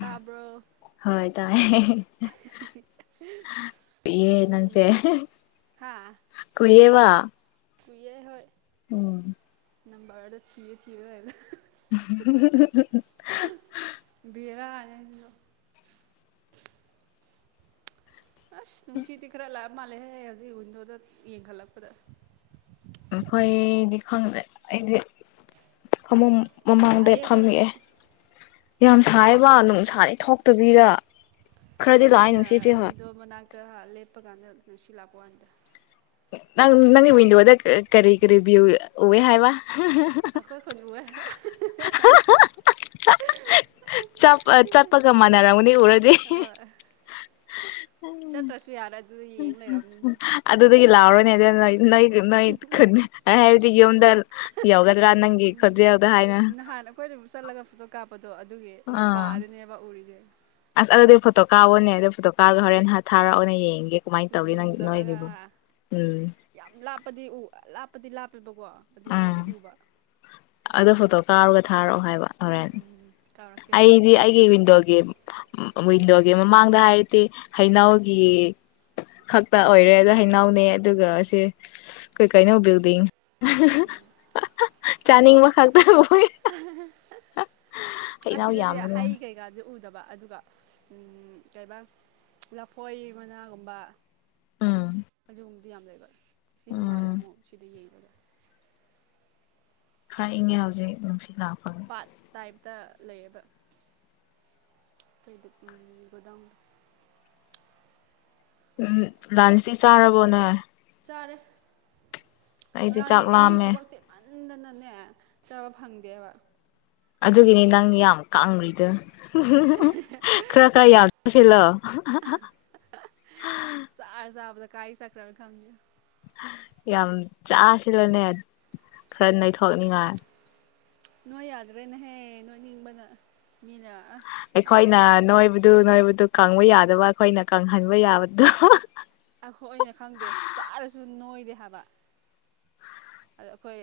ꯇꯥꯕ꯭ꯔꯣ ꯍꯣꯏ ꯇꯥꯏꯦ ꯀꯨꯏꯌꯦ ꯅꯪꯁꯦ ꯎꯝ ꯀꯨꯏꯌꯦꯕ ꯀꯨꯏꯌꯦ ꯍꯣꯏ ꯎꯝ ꯅꯝꯕꯔ ꯊꯤꯎ ꯊꯤꯕ ꯂꯣꯏꯕꯗ [unintelligible] ꯕꯦꯔꯥꯅꯦ ꯁꯤꯁꯨ ꯑꯁ ꯅꯨꯡꯁꯤꯗꯤ ꯈꯔꯥ ꯂꯑ ꯆꯞ ꯃꯥꯜꯂꯦꯍꯦ ꯍꯧꯖꯤꯛ ꯋꯤꯟꯗꯣꯗ ꯌꯦꯡꯈꯠꯂꯛꯄꯗ ꯑꯩꯏꯗꯤ ꯈꯪꯗꯦ ꯑꯩꯗꯤ ꯐꯥꯃꯨꯡ ꯁꯥꯏꯌꯦ ꯃꯃꯥꯡꯗ ꯑꯩꯈꯣꯏꯁꯨ ꯐꯝꯃꯤꯌꯦ ꯌꯥꯝ ꯁꯥꯏꯕ ꯅꯨꯡꯁꯥꯗꯤ ꯊꯣꯛꯇꯕꯤꯗ ꯈꯔꯗꯤ ꯂꯥꯛꯑꯦ ꯍꯧꯖꯤꯛꯅ ꯅꯨꯡꯁꯤꯠꯁꯦ ꯍꯣꯏ ꯋꯤꯟꯗꯣ ꯃꯅꯥꯛꯇ ꯂꯦꯞꯄꯀꯥꯟꯗ ꯅꯨꯡꯁꯤ ꯂꯥꯛꯄ ꯋꯥꯅꯤꯗ ꯅꯪ ꯅꯪ ꯋꯟꯗꯣꯗ ꯀꯔꯤ ꯀꯔꯤ ꯚ꯭ꯌꯨ ꯎꯋꯦ ꯍꯥꯏꯕ ꯑꯩꯈꯣꯏ ꯈꯨꯟ ꯎꯋꯦ ꯆꯠ ꯆꯠꯄꯒ ꯃꯥꯟꯅꯔꯝꯒꯅꯤ ꯎꯔꯗꯤ ꯍꯣꯏ ꯆꯠꯇ꯭ꯔꯁꯨ ꯌꯥꯔꯦ ꯑꯗꯨꯗ ꯌꯦꯡ ꯂꯩꯔꯕꯅꯤꯅ ꯑꯗꯨꯗꯒꯤꯗꯒꯤ ꯂꯥꯎꯔ [unintelligible] ꯅꯣꯏ ꯅꯣꯏ ꯍꯥꯏꯕꯗꯤ ꯌꯨꯝꯗ ꯌꯧꯒꯗ꯭ꯔꯥ ꯅꯪꯒꯤ ꯈꯨꯣꯟꯖꯦꯜꯗ ꯍꯥꯏꯅ ꯅꯍꯥꯟ ꯑꯩꯈꯣꯏꯅ ꯆꯠꯂꯒ ꯐꯣꯇꯣ ꯀꯥꯞꯄꯗꯣ ꯑꯗꯨꯒꯤ ꯑꯥ ꯃꯄꯥꯗꯅꯦꯕ ꯎꯔꯤꯁꯦ ꯑꯁ ꯑꯗꯨꯗꯤ ꯐꯣꯇꯣ ꯀꯥꯎꯅꯦ ꯑꯗꯨ ꯐꯣꯇꯣ ꯀꯥꯔꯒ ꯍꯣꯔꯦꯟ ꯍꯥꯊꯥꯔꯛꯑꯣꯅ ꯌꯦꯡꯒꯦ ꯀꯃꯥꯏꯅ ꯇꯧꯒꯦ ꯖꯨꯝ ꯅꯪ ꯇꯧꯔꯒ ꯅꯣꯏꯒꯤꯕꯨ ꯎꯝ ꯌꯥꯝ ꯂꯥꯞꯄꯗꯤ ꯎ ꯂꯥꯞꯄꯗꯤ ꯂꯥꯞꯄ ꯆꯕꯀꯣ ꯑꯗꯨ ꯎꯝ ꯎꯗꯤ ꯎꯕ ꯑꯗꯣ ꯐꯣꯇꯣ ꯀꯥꯄꯒ ꯊꯥꯔꯛꯑꯣ ꯍꯥꯏꯕ ꯍꯣꯔꯦꯟ ꯎꯝ ꯀꯧꯔꯛꯀꯦ ꯑꯩꯗꯤ ꯑꯩꯒꯤ ꯋꯤꯟꯗꯣꯒꯤ ꯋꯤꯟꯗꯣꯒꯤ ꯃꯃꯥꯡꯗ ꯍꯥꯏꯔꯗꯤ ꯍꯩꯅꯧꯒꯤ ꯈꯛꯇ ꯑꯣꯏꯔꯦ ꯑꯗꯣ ꯍꯩꯅꯥꯎꯅꯦ ꯑꯗꯨꯒ ꯑꯁꯦ ꯀꯩꯀꯥꯏꯅꯣ [unintelligible] ꯑ ꯍꯥ ꯍꯥ ꯍꯥ ꯍꯥ ꯑꯥ ꯍꯥ ꯍꯥ [inaudible] ꯆꯥꯅꯤꯡꯕ ꯈꯛꯇꯪ ꯍꯩꯅꯧ ꯑꯁꯤꯗꯗꯤ ꯌꯥꯝꯕꯗꯣ ꯍꯩ ꯀꯩꯀꯥꯟꯁꯦ ꯎꯗꯕ ꯑꯗꯨꯒ ꯀꯩꯕ ꯂꯐꯣꯏ ꯃꯅꯥꯒꯨꯝꯕ ꯎꯝ ꯑꯗꯨꯒꯨꯝꯕꯗꯤ ꯌꯥꯝ ꯂꯩꯕ ꯁꯤ ꯃꯥꯜ ꯎꯝ ꯑꯃꯨꯛ ꯁꯤꯗ ꯌꯩꯔꯒ ꯈꯔ ꯏꯪꯉꯦ ꯍꯧꯖꯤꯛ ꯅꯨꯡꯁꯤꯠ ꯂꯥꯛ ꯄꯥꯠ ꯇꯥꯏꯝ ꯇ ꯂꯩꯌꯦꯕ ꯑꯩꯈꯣꯏꯗ ꯒꯣ ꯗꯥꯎꯟꯗ [unintelligible] ꯎꯝ ꯂꯟꯁꯇꯤ ꯆꯥꯔꯕꯣꯅꯣꯏ ꯆꯔꯦ ꯑꯩꯗꯤ ꯆꯥꯛ ꯉꯔꯥꯡꯗꯤ ꯑꯩꯒꯤ ꯂꯥꯝꯃꯦ ꯊꯕꯛ ꯆꯦꯞ ꯃꯥꯟꯅ ꯎ ꯅ ꯅꯅꯦ ꯆꯕ ꯐꯪꯗꯦꯕ ꯑꯗꯨꯒꯤꯅꯦ ꯅꯪ ꯌꯥꯝ ꯀꯪ꯭ꯔꯤꯗꯣ ꯍꯨ ꯍꯨ ꯍꯨ ꯈꯔ ꯈꯔ ꯌꯥꯝ ꯆꯁꯤꯂꯣ ꯍꯥ ꯍꯥ ꯍꯥ ꯆꯥꯔ ꯆꯥꯕꯗ ꯀꯥꯏ ꯆꯀ꯭ꯔꯔ ꯈꯖꯦ ꯌꯥꯝ ꯆꯥꯁꯤꯂꯅꯦ ꯈꯔ ꯅꯩꯊꯣꯛꯅꯤꯉꯥꯏ ꯅꯣꯏ ꯌꯥꯗ꯭ꯔꯦꯅꯦꯍꯦ ꯅꯣꯏ ꯅꯤꯡꯕꯅ ꯃꯤꯅ ꯑꯁ ꯑꯩꯈꯣꯏꯅ ꯍꯥꯏꯃꯥꯟꯗꯅ ꯅꯣꯏꯕꯗꯨ ꯅꯣꯏꯕꯗꯨ ꯀꯪꯕ ꯌꯥꯗꯕ ꯑꯩꯈꯣꯏꯅ ꯀꯪꯍꯟꯕ ꯌꯥꯕꯗꯣ ꯑꯩꯈꯣꯏꯅ ꯈꯪꯗꯦ ꯆꯥꯔꯁꯨ ꯅꯣꯏꯗꯦ ꯍꯥꯏꯕ ꯑꯗ ꯑꯩꯈꯣꯏ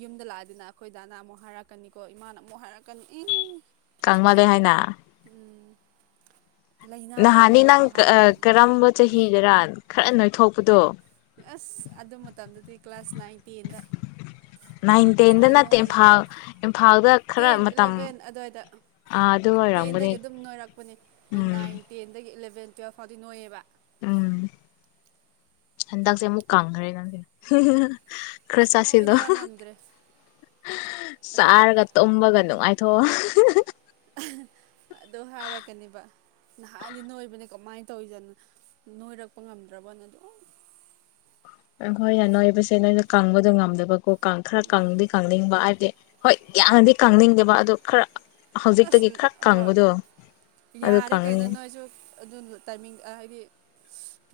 ꯌꯨꯝꯗ ꯂꯥꯛꯑꯗꯅ ꯑꯩꯈꯣꯏ ꯗꯥꯅ ꯑꯃꯨꯛ ꯍꯥꯏꯔꯛꯀꯅꯤꯀꯣ ꯏꯃꯥꯅ ꯑꯃꯨꯛ ꯍꯥꯏꯔꯛꯀꯅꯤ ꯏ ꯀꯥꯡꯃꯂꯦ ꯍꯥꯏꯅ ꯂꯥꯏꯅꯥ ꯅꯥꯍꯟꯅ ꯂꯩꯖꯥꯠꯅꯨꯀꯣ ꯅꯪ ꯑ ꯍꯥꯏꯔꯛꯇꯣꯏꯅꯦ ꯀꯔꯝꯕ ꯆꯍꯤ ꯐꯤꯗꯔꯥꯟ ꯈꯔ ꯅꯣꯏꯊꯣꯛꯄꯗꯣ ꯑꯁ ꯑꯗꯨ ꯃꯇꯝꯗꯗꯤ ꯀ꯭ꯂꯥꯁ ꯅꯥꯏꯟ ꯇꯦꯟꯗ ꯅꯥꯏꯟ ꯇꯦꯟꯗ ꯐꯖꯅ ꯅꯠꯇꯦ ꯅꯣꯏꯌꯦ ꯏꯝꯐꯥꯜ ꯏꯝꯐꯥꯜꯗ ꯈꯔ ꯇꯦꯟ ꯃꯇꯝ ꯏꯂꯚꯦꯟ ꯑꯗꯨꯋꯥꯏꯗ ꯑꯥ ꯑꯗꯨ ꯑꯣꯏꯔꯝꯒꯅꯤ ꯇꯦꯟꯗꯒꯤ ꯑꯗꯨꯝ ꯎꯝ ꯏꯚꯤꯟ ꯇꯨꯌꯦꯞ ꯐꯧꯗꯤ ꯅꯣꯏꯌꯦꯕ ꯍꯟꯗꯥꯛꯁꯦ ꯑꯃꯨꯛ ꯀꯥꯡꯈ꯭ꯔꯦ ꯅ ꯎꯝ ꯈꯔ ꯁꯨꯡꯅꯣꯏ ꯆꯥꯁꯤꯜꯂꯣ ꯅꯣꯏꯔ ꯉꯝꯗ꯭ꯔꯦ ꯑꯗꯨꯒ ꯆꯥꯔꯒ ꯇꯨꯝꯕꯒ ꯅꯨꯡꯉꯥꯏꯇ ꯊꯣ ꯑꯗꯨ ꯍꯥꯏꯔꯛꯀꯅꯦꯕ ꯅꯍꯥꯟꯗꯤ ꯅꯣꯏꯕꯅꯦ ꯀꯃꯥꯏꯅ ꯇꯧꯔꯤꯗꯅꯣ ꯅꯣꯏꯔꯛꯄ ꯉꯝꯗ꯭ꯔꯕꯣꯅ ꯑꯗꯨꯝ ꯑꯈꯣꯏꯅ ꯅꯣꯏꯕꯁꯦ ꯅꯣꯏꯅ ꯀꯪꯕꯗꯣ ꯉꯝꯗꯕꯀꯣ ꯀꯥꯡ ꯈ꯭ꯔ ꯀꯪꯗꯤ ꯀꯪꯅꯤꯡꯕ ꯍꯥꯏꯕꯗꯤ ꯍꯣꯏ ꯌꯥꯝꯅꯗꯤ ꯀꯪꯅꯤꯡꯗꯦꯕ ꯑꯗꯨ ꯈꯔ ꯑꯁ ꯍꯧꯖꯤꯛꯇꯒꯤ ꯈꯔ ꯍꯣꯏ ꯀꯪꯕꯗꯣ ꯑꯗꯨ ꯌꯥꯔꯦ ꯀꯩꯅꯣ ꯀꯪꯅꯤꯡ ꯅꯣꯏꯁꯨ ꯑꯗꯨ ꯇꯥꯏꯃꯤꯡ ꯑ ꯍꯥꯏꯗꯤ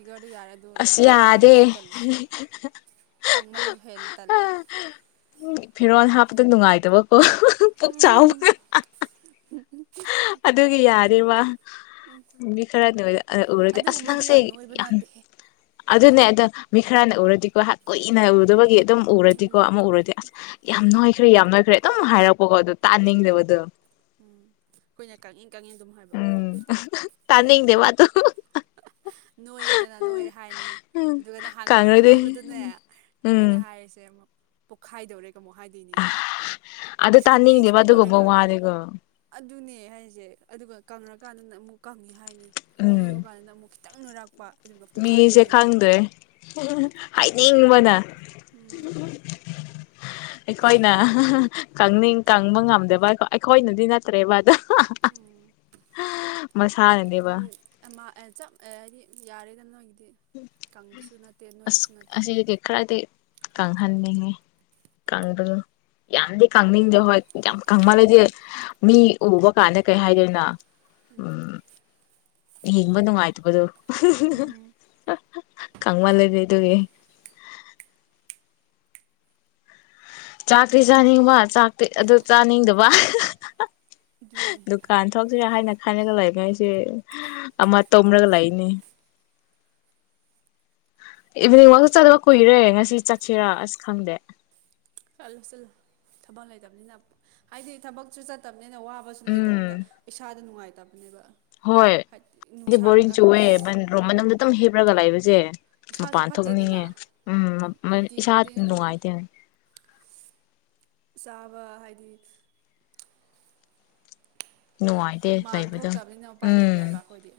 ꯌꯣꯔꯗꯤ ꯌꯥꯔꯦ ꯑꯗꯨꯣ ꯑꯁ ꯅꯣꯏ ꯂꯃꯜ ꯌꯥꯗꯦ ꯂꯁꯨ ꯇꯂꯦ ꯀꯪꯃꯜꯁꯨ ꯍꯦꯟ ꯇꯜꯂꯦ ꯍꯤꯔꯣꯟ ꯍꯥꯞꯄꯇ ꯅꯨꯡꯉꯥꯏꯇꯕ ꯑꯣ ꯍꯣꯍꯣ ꯄꯨꯛ ꯆꯥꯎꯕꯒ ꯍꯥ ꯍꯥ ꯍꯥ ꯑꯗꯨꯒꯤ ꯌꯥ ꯗꯤ ꯋꯥ ꯃꯤ ꯈꯔꯗ ꯑ ꯎꯔꯗꯤ ꯑꯁ ꯑꯗꯨꯒꯨꯝꯕꯗꯤ ꯅꯪꯁ ꯌꯥꯝ ꯅꯣꯏꯕ ꯌꯥꯝ ꯅꯠꯇꯦꯍꯦ ꯑꯗꯨꯅꯦ ꯑꯗꯣ ꯃꯤ ꯈꯔꯅ ꯎꯔꯗꯤꯀꯣ ꯀꯨꯏꯅ ꯎꯗꯕꯒꯤ ꯑꯗꯨꯝ ꯎꯔꯗꯤꯀꯣ ꯎꯝ ꯑꯃ ꯎꯔꯗꯤ ꯑꯁ ꯌꯥꯝ ꯅꯣꯢ ꯆꯨꯢ ꯌꯥꯝ ꯅꯣꯏꯈ꯭ꯔꯦ ꯑꯗꯨꯝ ꯍꯥꯏꯔꯛꯄꯀꯣ ꯑꯗꯨ ꯎꯝ ꯇꯥꯅꯤꯗꯕꯗꯨ ꯑꯩꯈꯣꯏꯅ ꯀꯪꯢ ꯀꯪꯉꯦ ꯑꯗꯨꯝ ꯍꯥꯏꯕ ꯇꯥꯥꯟꯅꯤꯡꯗꯦ ꯋꯥꯠ ꯅꯣꯏꯌꯦꯗꯅ ꯅꯣꯏꯔꯦ ꯍꯥꯏꯅꯤ ꯎꯝ ꯑꯗꯨꯒ ꯅꯍꯥꯟ ꯈꯤꯇꯪ ꯀꯪꯔꯗꯤ ꯅꯣꯏꯕꯗꯨꯅꯦ ꯎꯝ ꯃꯤꯅ ꯍꯥꯏꯔꯤꯁꯦ ꯑꯃꯨꯛ ꯄꯣꯈꯥꯏꯗꯣꯔꯦ ꯑꯃꯨꯛ ꯍꯥꯏꯗꯣꯏꯅꯤꯅꯦ ꯑꯗꯨ ꯁꯤꯟꯇꯦꯛꯁ ꯇꯥꯅꯤꯡꯗꯦꯕ ꯑꯗꯨꯒꯨꯝꯕ ꯑꯣꯟꯗꯧꯔꯦꯒ ꯋꯥꯗꯤꯀꯣ ꯑꯗꯨꯅꯦ ꯍꯥꯏꯁꯦ ꯑꯗꯨꯒ ꯀꯪꯔꯛ ꯀꯥꯟꯅꯅ ꯑꯃꯨꯛ ꯀꯪꯉꯤ ꯍꯥꯏꯅꯤ ꯎꯝ ꯅꯣꯢꯕ ꯀꯥꯟꯗꯅ ꯃꯨꯛ ꯇꯪꯅꯔꯛꯄ ꯃꯤꯁꯦ ꯈꯪꯗꯦ ꯍꯦ ꯍꯦ ꯍꯦ ꯍꯥꯏꯅꯤꯡꯕꯅ ꯎꯝ ꯑꯩꯈꯣꯢꯅ ꯍꯥ ꯍꯥ ꯀꯪꯅꯤꯡ ꯀꯪꯕ ꯉꯝꯗꯕ ꯀꯣ ꯑꯩꯈꯣꯏꯅꯗꯤ ꯅꯠꯇ꯭ꯔꯦꯕ ꯑꯗꯣ ꯎꯝ ꯃꯁꯥꯅꯅꯦꯕ ꯎꯝ ꯑꯃ ꯑꯦ ꯆꯞ ꯑ ꯍꯥꯢꯗꯤ ꯌꯥꯔꯦꯗꯥ ꯅꯣꯢ ꯍꯥꯏꯗꯤ ꯀꯪꯕꯁꯨ ꯅꯠꯇꯦ ꯅꯣꯏꯕꯁꯨ ꯅꯠꯇꯦ ꯀꯪꯍꯟꯅꯤꯡꯉꯦ ꯀꯪꯕꯗꯨ ꯌꯥꯝꯗꯤ ꯀꯪꯅꯤꯡꯗꯦ ꯍꯣꯏ ꯌꯥꯝ ꯀꯪꯃꯜꯂꯗꯤ ꯃꯤ ꯎꯕ ꯀꯥꯟꯗ ꯀꯩ ꯍꯥꯏꯗꯣꯏꯅꯣ ꯎꯝ ꯍꯤꯡꯕ ꯅꯨꯉꯥꯢ ꯕꯗꯨ ꯎꯍꯝ ꯍꯝ ꯍ ꯈꯪꯃꯟꯂꯤꯅꯦ ꯑꯗꯨꯒꯤ ꯆꯥꯛꯇꯤ ꯆꯥꯅꯤꯡꯕ ꯆꯥꯛꯇꯣ ꯑꯗꯣ ꯆꯥꯅꯤꯡꯗꯕ ꯍꯥ ꯍꯥ ꯍꯥ ꯑꯗꯨꯅꯦ ꯗꯨꯀꯥꯟ ꯊꯣꯛꯁꯤꯔ ꯍꯥꯏꯅ ꯍꯥꯏꯔꯒꯥ ꯂꯩꯗꯣꯏꯁꯦ ꯑꯃꯥ ꯇꯨꯝꯃꯒꯥ ꯂꯩꯅꯤ ꯏꯚꯤꯅꯤꯡ ꯋꯥ꯭ꯔꯛ ꯆꯠꯂ ꯀꯨꯏꯔꯦ ꯉꯁꯤ ꯆꯠꯁꯤꯔ ꯑꯁ ꯈꯪꯗꯦ ꯆꯠꯂꯨ ꯆꯠꯂꯨ ꯊꯕꯛ ꯂꯩꯇꯕꯅꯤꯅ ꯍꯥꯏꯗꯤ ꯊꯕꯛꯁꯨ ꯆꯠꯇꯕ ꯅꯣꯏꯅ ꯋꯥꯕꯁꯨ ꯂꯩꯇꯕꯅꯤꯅ ꯎꯝ ꯏꯁꯥꯗ ꯅꯨꯡꯉꯥꯏꯇꯕ ꯍꯣꯏ ꯑꯩꯗꯤ ꯕꯣꯔꯤꯡ ꯆꯨꯏꯑꯦ ꯕꯟꯔꯨꯝ ꯃꯅꯨꯡꯗ ꯎꯝ ꯑꯗꯨꯝ ꯍꯤꯞꯂꯒ ꯂꯩꯕꯁꯦ ꯏꯁꯥꯁꯨ ꯃꯄꯥꯟ ꯐꯠꯇꯦꯗꯅ ꯊꯣꯛꯅꯤꯡꯉꯦ ꯎꯝ ꯎꯝ ꯅꯨꯡꯇꯤ ꯏꯁꯥ ꯈꯨꯗꯤꯡ ꯑꯗꯨꯝ ꯅꯨꯡꯉꯥꯏꯇꯦ ꯆꯥꯕ ꯍꯥꯏꯗꯤ ꯅꯨꯡꯉꯥꯏꯇꯦ ꯍꯨꯃꯥꯡ ꯂꯩꯕꯗꯣ ꯊꯣꯛꯇꯕꯅꯤꯅ ꯎꯄꯥꯏ ꯂꯩꯇꯦꯕ ꯎꯝ ꯑꯩꯈꯣꯏꯗꯤ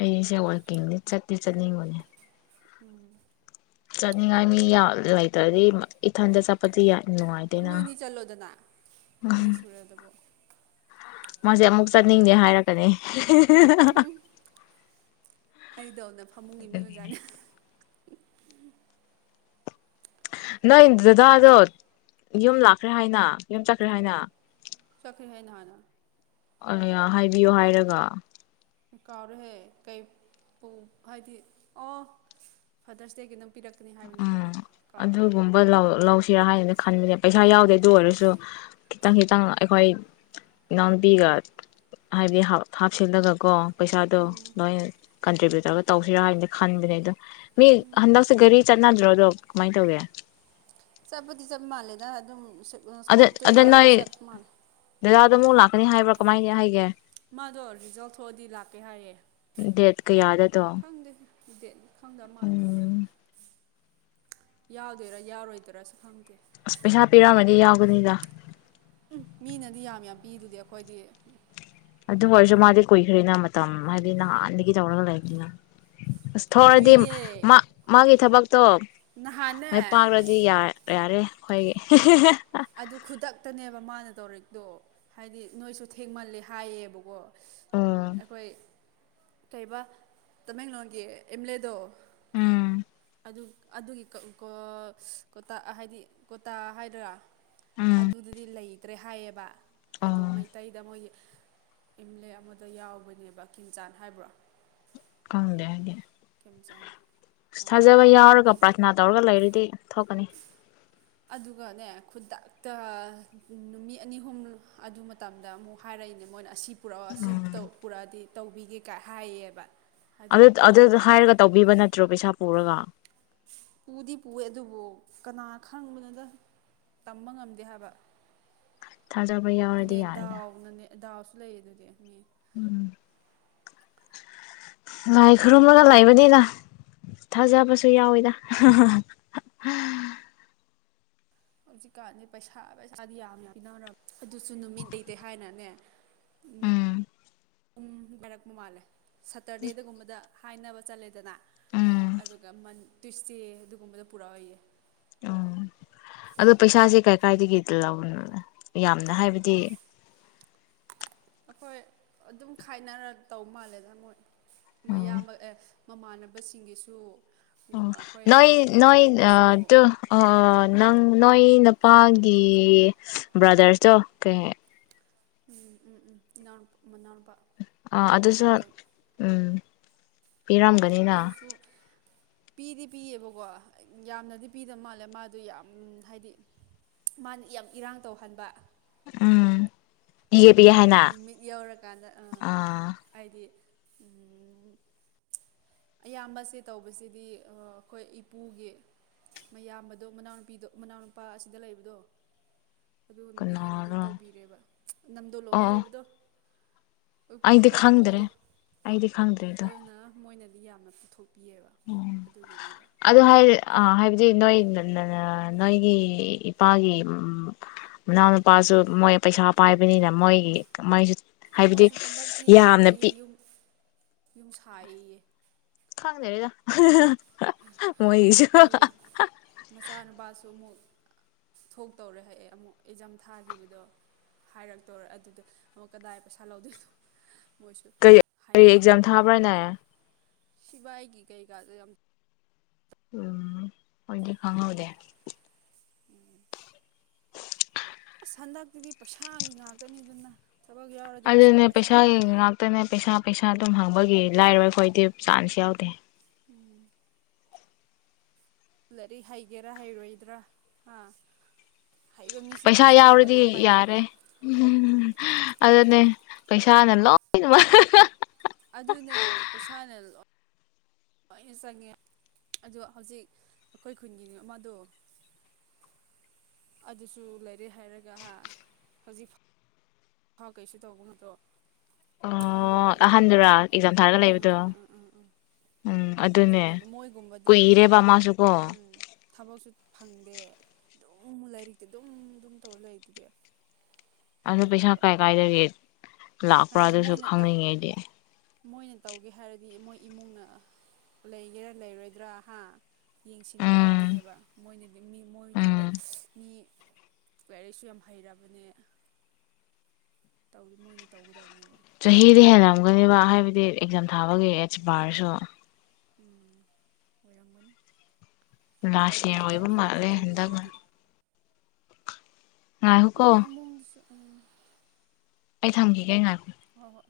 ꯑꯩꯁꯦ ꯋꯥ꯭ꯔꯀꯤꯡꯗꯤ ꯆꯠꯇꯤ ꯆꯠꯅꯤꯡꯕꯅꯦ ꯎꯝ ꯆꯠꯅꯤꯡꯉꯥꯏ ꯃꯤ ꯌꯥꯎ ꯂꯩꯇ꯭ꯔꯗꯤ ꯏꯊꯟꯗ ꯆꯠꯄꯗꯤ ꯌꯥꯏ ꯅꯣꯏꯅꯤ ꯆꯠꯂꯣꯗꯅ ꯑꯅꯤ ꯁꯨꯔꯗꯨꯕꯣ ꯃꯥꯁꯦ ꯑꯃꯨꯛ ꯆꯠꯅꯤꯡꯗꯦ ꯍꯥꯏꯔꯛꯀꯅꯤ ꯍꯤꯍꯤ ꯎꯝ ꯑꯩꯗꯧꯅ ꯐꯃꯨꯡꯒꯤ ꯃꯤ ꯑꯗꯨꯒꯤꯅꯦ ꯑꯣꯖꯥꯠꯅꯤ ꯅꯣꯏ ꯗꯗꯥꯗꯣ ꯌꯨꯝ ꯂꯥꯛꯈ꯭ꯔꯦ ꯍꯥꯏꯅ ꯌꯨꯝ ꯆꯠꯈ꯭ꯔꯦ ꯍꯥꯏꯅ ꯆꯠꯈ꯭ꯔꯦ ꯍꯥꯏ ꯅꯍꯥꯟꯅ ꯑꯩꯌꯥ ꯍꯥꯏꯕꯤꯌꯣ ꯍꯥꯏꯔꯒ ꯀꯥꯎꯔꯨꯍꯦ ꯀꯩ ꯄꯨ ꯍꯥꯏꯗꯤ ꯑꯣ ꯐꯥꯗꯔꯁ ꯗꯦꯒꯤ ꯅꯪ ꯄꯤꯔꯛꯀꯅꯤ ꯍꯥꯏꯕꯅꯤꯀꯣ ꯎꯝ ꯀꯥꯎꯔꯦ ꯑꯗꯨꯒꯨꯝꯕ ꯂꯧ ꯂꯧꯁꯤꯔ ꯍꯥꯏꯅ ꯈꯟꯕꯅꯦ ꯄꯩꯁꯥ ꯌꯥꯎꯗꯦ ꯑꯗꯨ ꯑꯣꯏꯔꯁꯨ ꯈꯤꯇꯪ ꯈꯤꯇꯪ ꯑꯩꯈꯣꯏ ꯏꯅꯥꯎꯅꯨꯄꯤꯒ ꯍꯥꯏꯗꯤ ꯍꯥꯞ ꯍꯥꯞꯆꯤꯜꯂꯒꯀꯣ ꯄꯩꯁꯥꯗꯣ ꯃꯥꯏ ꯀꯟꯇ꯭ꯔꯦꯛꯇꯥ ꯊꯕꯛ ꯇꯧꯁꯤꯔꯥ ꯍꯥꯏꯅꯗꯤ ꯈꯟꯕꯅꯦꯑꯗꯣ ꯃꯤ ꯍꯟꯗꯛꯁꯦ ꯒꯥꯔꯤ ꯆꯠꯅꯗ꯭ꯔꯣ ꯑꯗꯨꯝ ꯀꯃꯥꯏ ꯇꯧꯒꯦ ꯆꯠꯄꯗꯤ ꯆꯠ ꯃꯥꯜꯂꯦꯗ ꯑꯗꯨꯝ ꯆꯠ ꯑꯗ ꯁꯀꯣꯠꯇꯨ ꯌꯥꯎꯔꯒ ꯆꯠ ꯃꯥꯥꯟꯂꯦ ꯑꯗꯨ ꯑꯃꯨꯛ ꯂꯥꯛꯀꯅꯤ ꯍꯥꯏꯕ꯭ꯔꯣ ꯀꯃꯥꯏꯅ ꯍꯥꯏꯒꯦ ꯃꯥꯗꯣ ꯔꯤꯖꯜ ꯊꯣꯛꯑꯗꯤ ꯂꯥꯛꯀꯦ ꯍꯥꯏꯌꯦ ꯗꯦꯠ ꯀꯌꯥꯗꯗꯣ ꯈꯪꯗꯦ ꯗꯦꯠ ꯈꯪꯗ ꯃꯥꯂꯦ ꯎꯝ ꯌꯥꯎꯗꯨꯢꯔ ꯌꯥꯎꯔꯣꯏꯗꯨꯔꯁꯨ ꯈꯪꯗꯦ ꯑꯁ ꯄꯩꯁꯥ ꯄꯤꯔꯛꯑꯝꯃꯗꯤ ꯌꯥꯎꯒꯅꯤꯗ ꯎꯝ ꯃꯤꯅꯗꯤ ꯌꯥꯝ ꯌꯥꯝ ꯄꯤꯗꯨꯗꯤ ꯑꯩꯈꯣꯏꯗꯤ ꯑꯗꯨ ꯑꯣꯏꯔꯁꯨ ꯃꯥꯗꯤ ꯀꯨꯏꯈ꯭ꯔꯦꯅ ꯃꯇꯝ ꯍꯥꯏꯕꯗꯤ ꯅꯍꯥꯟꯗꯒꯤ ꯇꯧꯔꯒ ꯂꯩꯕꯅꯤꯅ ꯑꯁ ꯊꯧꯔꯗꯤ ꯀꯨꯏꯗꯦ ꯃꯥ ꯃꯥꯒꯤ ꯊꯕꯛ ꯇꯣ ꯅꯍꯥꯟꯅꯦ ꯃꯥꯏ ꯄꯥꯛꯂꯗꯤ ꯌꯥ ꯌꯥꯔꯦ ꯍꯣꯏꯍꯦ ꯑꯗꯨ ꯈꯨꯗꯛꯇꯅꯦꯕ ꯃꯥꯅ ꯇꯧꯔꯤꯛꯇꯣ ꯍꯥꯏꯗꯤ ꯅꯣꯏꯁꯨ ꯊꯦꯡꯃꯜꯂꯦ ꯍꯥꯏꯌꯦꯕꯀꯣ ꯎꯝ ꯑꯩꯈꯣꯏ ꯀꯩꯕꯥ ꯇꯃꯦꯡꯂꯣꯡꯒꯤ ꯑꯦꯝ ꯑꯦꯜ ꯑꯦꯗꯣ ꯎꯝ ꯑꯗꯨ ꯑꯗꯨꯒꯤꯀꯥ ꯍꯥꯏꯗꯤ ꯀꯣꯇꯥ ꯍꯥꯏꯗꯣꯔꯥ ꯎꯝ ꯑꯗꯨꯗꯗꯤ ꯂꯩ ꯇ꯭ꯔꯦ ꯍꯥꯏꯌꯦꯕ ꯑꯗꯣ ꯑꯣ ꯃꯩꯇꯩꯗ ꯃꯣꯏꯒꯤ ꯑꯦꯝꯂ ꯑꯦ ꯑꯃꯗ ꯌꯥꯎꯕꯅꯦꯕ ꯈꯦꯝꯆꯥꯟ ꯍꯥꯏꯕ꯭ꯔꯣ ꯀꯪꯗ ꯑꯩꯗꯤ ꯈꯦꯝꯆꯥꯟ ꯊꯥꯖꯕ ꯌꯥꯎꯔꯒ ꯄ꯭ꯔꯥꯊꯅꯥ ꯇꯧꯔꯒ ꯂꯩꯔꯗꯤ ꯊꯣꯛꯀꯅꯤ ꯑꯗꯨꯒꯅꯦ ꯈꯨꯗꯛꯇ ꯅꯨꯃꯤꯠ ꯑꯅꯤ ꯑꯍꯨꯝ ꯑꯗꯨ ꯃꯇꯝꯗ ꯑꯃꯨꯛ ꯍꯥꯏꯔꯛꯏꯅꯦ ꯃꯣꯏꯅ ꯑꯁꯤ ꯄꯨꯔꯥ ꯑꯁꯤꯞ ꯇꯧ ꯄꯨꯔꯥꯗꯤ ꯇꯧꯕꯤꯒꯦ ꯀ ꯍꯥꯏꯌꯦꯕ ꯑꯗꯨ ꯑꯗꯨ ꯍꯥꯏꯔꯒ ꯇꯧꯕꯤꯕ ꯅꯠꯇ꯭ꯔꯣ ꯄꯩꯁꯥ ꯄꯨꯔꯒ ꯄꯨꯗꯤ ꯄꯨꯑꯦ ꯑꯗꯨꯕꯨ ꯀꯅꯥ ꯈꯪꯕꯅꯣꯅꯗ ꯇꯝꯕ ꯉꯝꯗꯦ ꯍꯥꯏꯕ ꯊꯥꯖꯕ ꯌꯥꯎꯔꯗꯤ ꯑꯗꯨꯅꯦ ꯌꯥꯔꯦꯗ ꯗꯥꯎꯅꯅꯦ ꯗꯥꯎꯁꯨ ꯂꯩꯌꯦ ꯑꯗꯨꯗꯤ ꯃꯤ ꯎꯝ ꯂꯥꯏ ꯈꯨꯔꯨꯝꯃꯒ ꯂꯩꯕꯅꯤꯅ ꯊꯥꯖꯕꯁꯨ ꯌꯥꯎꯋꯤꯗ ꯍꯥꯍꯥꯍꯥ ꯍꯥꯍꯥ ꯍꯧꯖꯤꯛꯀꯥꯟꯗꯤ ꯄꯩꯁꯥ ꯄꯩꯁꯥꯗꯤ ꯌꯥꯝꯅ ꯄꯤꯅꯔꯝꯅꯦ ꯑꯗꯨꯁꯨ ꯅꯨꯃꯤꯠ ꯂꯩꯇꯦ ꯍꯥꯏꯅꯅꯦ ꯎꯝ ꯑꯗꯨꯝ ꯍꯥꯏꯔꯛꯄ ꯃꯥꯜꯂꯦ ꯁꯇꯔꯗꯦꯗꯒꯨꯝꯕꯗ ꯍꯥꯏꯅꯕ ꯆꯠꯂꯦꯗꯅ ꯎꯝ ꯑꯗꯨꯒ ꯇ꯭ꯨꯢꯁꯗꯦ ꯑꯗꯨꯒꯨꯝꯕꯗ ꯄꯨꯔꯛꯑꯣꯏꯌꯦ ꯎꯝ ꯑꯗꯣ ꯄꯩꯁꯥꯁꯦ ꯀꯥꯏ ꯀꯥꯏꯗꯒꯤ ꯂꯧꯅꯣ ꯌꯥꯝꯅ ꯍꯥꯏꯕꯗꯤ ꯑꯩꯈꯣꯏ ꯑꯗꯨꯝ ꯈꯥꯏꯅꯔ ꯇꯧ ꯃꯥꯜꯂꯦꯗ ꯃꯣꯏ ꯎꯝ ꯃꯌꯥꯝꯕ ꯑꯦ ꯃꯃꯥꯟꯅꯕꯁꯤꯡꯒꯤꯁꯨ ꯑꯣ ꯑꯗꯨꯒ ꯑꯩꯈꯣꯏ ꯅꯣꯏ ꯅꯣꯏ ꯑ ꯏꯄꯨꯒꯤꯁꯨ ꯇꯨ ꯑ ꯅꯪ ꯅꯣꯏ ꯅꯨꯄꯥꯒꯤ ꯕ꯭ꯔꯥꯗꯔꯇꯣ ꯀꯩ ꯍꯥꯏ ꯎꯝ ꯎꯝ ꯎꯝ ꯅꯥꯟ ꯃꯨꯅꯥꯟ ꯑꯥ ꯑꯗꯨꯗꯁꯨ ꯎꯝ ꯄꯤꯔꯝꯒꯅꯤꯅ ꯑꯗꯨꯁꯨ ꯄꯤꯗꯤ ꯄꯤꯌꯦꯕꯀꯣ ꯌꯥꯝꯅꯗꯤ ꯄꯤꯗꯕ ꯃꯥꯜꯂꯦ ꯃꯥꯗ ꯌꯥꯝ ꯍꯥꯏꯗꯤ ꯃꯥꯅ ꯌꯥꯝ ꯏꯔꯥꯡ ꯇꯧꯍꯟꯕ ꯎꯝ ꯄꯤꯒꯦ ꯄꯤꯒꯦ ꯍꯥꯏꯅ ꯅꯨꯃꯤꯠ ꯌꯧꯔꯀꯥꯟꯗ ꯑꯥ ꯍꯥꯏꯗꯤ ꯑꯌꯥꯝꯕꯁꯦ ꯇꯧꯕꯁꯤꯗꯤ ꯑꯩꯈꯣꯏ ꯏꯄꯨꯒꯤ ꯃꯌꯥꯝꯕꯗꯣ ꯃꯅꯥꯎꯅꯨꯄꯤꯗꯣ ꯃꯅꯥꯎꯅꯨꯄꯥ ꯑꯁꯤꯗ ꯂꯩꯕꯗꯣ ꯑꯗꯨꯅ ꯍꯦꯟꯅꯗꯤ ꯀꯅꯥꯔꯣ ꯑꯣ ꯇꯧꯕꯤꯔꯦꯕ ꯅꯝꯗꯣꯂꯣꯡꯗ ꯑꯣ ꯂꯩꯕꯗꯣ꯫ ꯑꯩꯗꯤ ꯑꯩꯈꯣꯏ ꯈꯪꯗ꯭ꯔꯦ ꯏꯄꯨꯗꯣ ꯑꯩꯗꯤ ꯑꯗꯨꯅ ꯃꯣꯏꯅ ꯌꯥꯝꯅ ꯄꯨꯊꯣꯛ꯫ ꯎꯝ ꯑꯗꯨ ꯍꯥꯏ ꯑ ꯍꯥꯏꯕꯗꯤ ꯅꯣꯏ꯫ ꯅꯅ ꯅꯣꯏꯒꯤ ꯏꯄꯥꯒꯤ ꯃ ꯃꯅꯥꯎꯅꯨꯄꯥꯁꯨ ꯃꯣꯏ ꯄꯩꯁꯥ ꯄꯥꯏꯕꯅꯤꯅ ꯃꯣꯏꯒꯤ ꯃꯥꯏꯁꯨ ꯃꯣꯏꯁꯨ ꯍꯟꯗꯛꯇꯤ ꯂꯩꯇꯦꯌꯦ ꯌꯨꯝ꯫ ꯌꯨꯝ ꯁꯥꯏꯌꯦꯌꯦ꯫ ꯈꯪꯗ꯭ꯔꯦꯗ ꯍꯥ ꯍꯥ ꯍꯥ ꯑꯗꯨꯒ ꯃꯆꯥꯅꯨꯄꯥꯁꯨ ꯑꯃꯨꯛ꯫ ꯊꯣꯛꯇꯧꯔꯦ ꯍꯥꯏꯑꯦ ꯑꯃꯨꯛ ꯑꯦꯛꯖꯥꯝ ꯊꯥꯈꯤꯕꯗꯣ ꯍꯥꯏꯔꯛꯇꯧꯔꯦ ꯑꯗꯨꯗ ꯑꯃꯨꯛ ꯀꯗꯥꯏ ꯄꯩꯁꯥ ꯂꯧꯗꯣꯏꯅꯣ꯫ ꯃꯣꯏꯁꯨ ꯀ ꯀꯔꯤ ꯍꯥꯏꯅ ꯑꯦꯛꯖꯥꯝ ꯂꯩꯕꯅꯦ ꯊꯥꯕ꯭ꯔꯥꯅꯦ꯫ ꯁꯤꯕꯥꯏꯒꯤ ꯀꯩꯀꯥꯗꯣ ꯌꯥꯝ ꯎꯝ ꯈꯣꯏꯗꯤ ꯈꯪꯍꯧꯗꯦ꯫ [inaudible] ꯍꯟꯗꯛꯇꯨꯗꯤ ꯄꯩꯁꯥꯒꯤ ꯉꯥꯛꯇꯅꯤꯗꯅ꯫ ꯊꯕꯛ ꯌꯥꯎꯔꯗꯤ ꯄꯩꯁꯥ ꯑꯗꯨꯗꯅꯦ ꯄꯦꯁꯥꯥꯒꯤ ꯄꯩꯁꯥꯗꯨꯅꯤ ꯉꯥꯛꯇꯅꯦ꯫ ꯄꯩꯁꯥ ꯄꯩꯁꯥ ꯑꯗꯨꯝ ꯍꯪꯕꯒꯤ ꯂꯥꯏꯔꯕ ꯑꯩꯈꯣꯏꯗꯤ ꯆꯥꯟꯁ ꯌꯥꯎꯗꯦ꯫ ꯎꯝ꯫ ꯂꯩꯔꯤꯛ ꯍꯩꯒꯦꯔꯥ ꯍꯩꯔꯣꯏꯗ꯭ꯔꯥ ꯑꯥ꯫ ꯄꯩꯁꯥ ꯌꯥꯎꯔꯗꯤ ꯌꯥꯔꯦ ꯎꯝ ꯍꯥꯍꯍꯨꯝ ꯑꯗꯨꯅꯦ ꯄꯩꯁꯥꯅ ꯂꯣꯏ ꯅꯃꯛ ꯍꯥꯍꯍꯥ ꯑꯗꯨꯅꯦ ꯄꯩꯁꯥꯅ ꯂꯣ ꯂꯣꯏꯅ ꯆꯪꯉꯦ ꯑꯗꯣ ꯍꯧꯖꯤꯛ ꯑꯩꯈꯣꯏ ꯈꯨꯟꯒꯤꯅꯤ ꯑꯃꯗꯣ꯫ ꯑꯗꯨꯁꯨ ꯂꯩꯔꯤꯛ ꯍꯩꯔꯒ ꯍꯥ ꯍꯧꯖꯤꯛꯐ ꯍꯥ ꯀꯩꯁꯨ ꯇꯧꯕ ꯉꯠꯇ꯭ꯔꯣ꯫ ꯑꯣ ꯑꯍꯟꯗꯨꯔꯥ ꯑꯦꯛꯖꯥꯝ ꯊꯥꯔꯒ ꯎꯝ ꯂꯩꯕꯗꯣ ꯎꯝ ꯎꯝ ꯎꯝ ꯎꯝ ꯎꯝ ꯑꯗꯨꯅꯦ ꯑꯗꯨꯅꯦꯕ ꯃꯣꯏꯒꯨꯝꯕꯗꯤ ꯀꯨꯏꯔꯦꯕ ꯃꯥꯁꯨꯀꯣ꯫ ꯎꯝ ꯊꯕꯛꯁꯨ ꯐꯪꯗꯦ ꯑꯗꯨꯝ ꯂꯥꯏꯔꯤꯛꯇꯤ ꯑꯗꯨꯝ ꯑꯗꯨꯝ ꯇꯧꯔ ꯂꯩ ꯑꯗꯨꯗꯤ꯫ ꯑꯗꯨꯗ ꯄꯩꯁ ꯀꯥꯏ꯫ ꯀꯥꯏꯗꯒꯤ꯫ ꯂꯥꯛꯄ꯭ꯔꯥ ꯍꯥꯏꯅ ꯑꯗꯨꯁꯨ ꯃꯣꯏꯅ ꯈꯪꯅꯤꯡꯉꯤꯗꯤ ꯑꯩꯗꯤ꯫ ꯃꯣꯏꯅ ꯇꯧꯒꯦ ꯍꯥꯏꯔꯗꯤ ꯃꯣꯏ ꯏꯃꯨꯡꯅ ꯂꯩꯒꯦꯔꯥ ꯂꯩꯔꯣꯏꯗ꯭ꯔꯥ ꯍꯥ ꯌꯦꯡꯁꯤꯟꯕ ꯎꯝ ꯇꯥꯕꯅꯦꯕ ꯃꯣꯏꯅꯗꯤ ꯃꯤ ꯃꯣꯏꯗꯤ ꯎꯝ ꯃꯤ ꯂꯥꯏꯔꯤꯛꯁꯨ ꯌꯥꯝ ꯍꯩꯔꯕꯅꯦ꯫ ꯇꯧꯗꯤ ꯃꯣꯏꯅ ꯇꯧꯒꯗꯕꯅꯦ꯫ ꯆꯍꯤꯗꯤ ꯍꯦꯜꯂꯝꯝꯒꯅꯦꯕ ꯍꯥꯏꯕꯗꯤ ꯑꯦꯛꯖꯥꯝ ꯊꯥꯕꯒꯤ ꯑꯦꯠꯁ ꯕꯥꯔꯁꯨ꯫ ꯎꯝ ꯑꯣꯏꯔꯝꯒꯅꯤ꯫ ꯂꯥꯁꯌꯔ ꯇꯧꯕꯒꯤ ꯑꯣꯏꯕ ꯇꯥꯏꯃꯤꯡꯗꯨꯗ ꯃꯥꯜꯂꯦ ꯍꯟꯇꯛꯅ꯫ ꯇꯧꯕꯤꯗ꯭ꯔꯗꯤ ꯃꯣꯏ ꯏꯃꯨꯡꯗꯨꯁꯨ꯫ ꯎꯝ ꯑꯩ ꯊꯝꯈꯤꯒꯦ ꯉꯥꯏ꯫ ꯍꯣꯏ ꯍꯣꯏ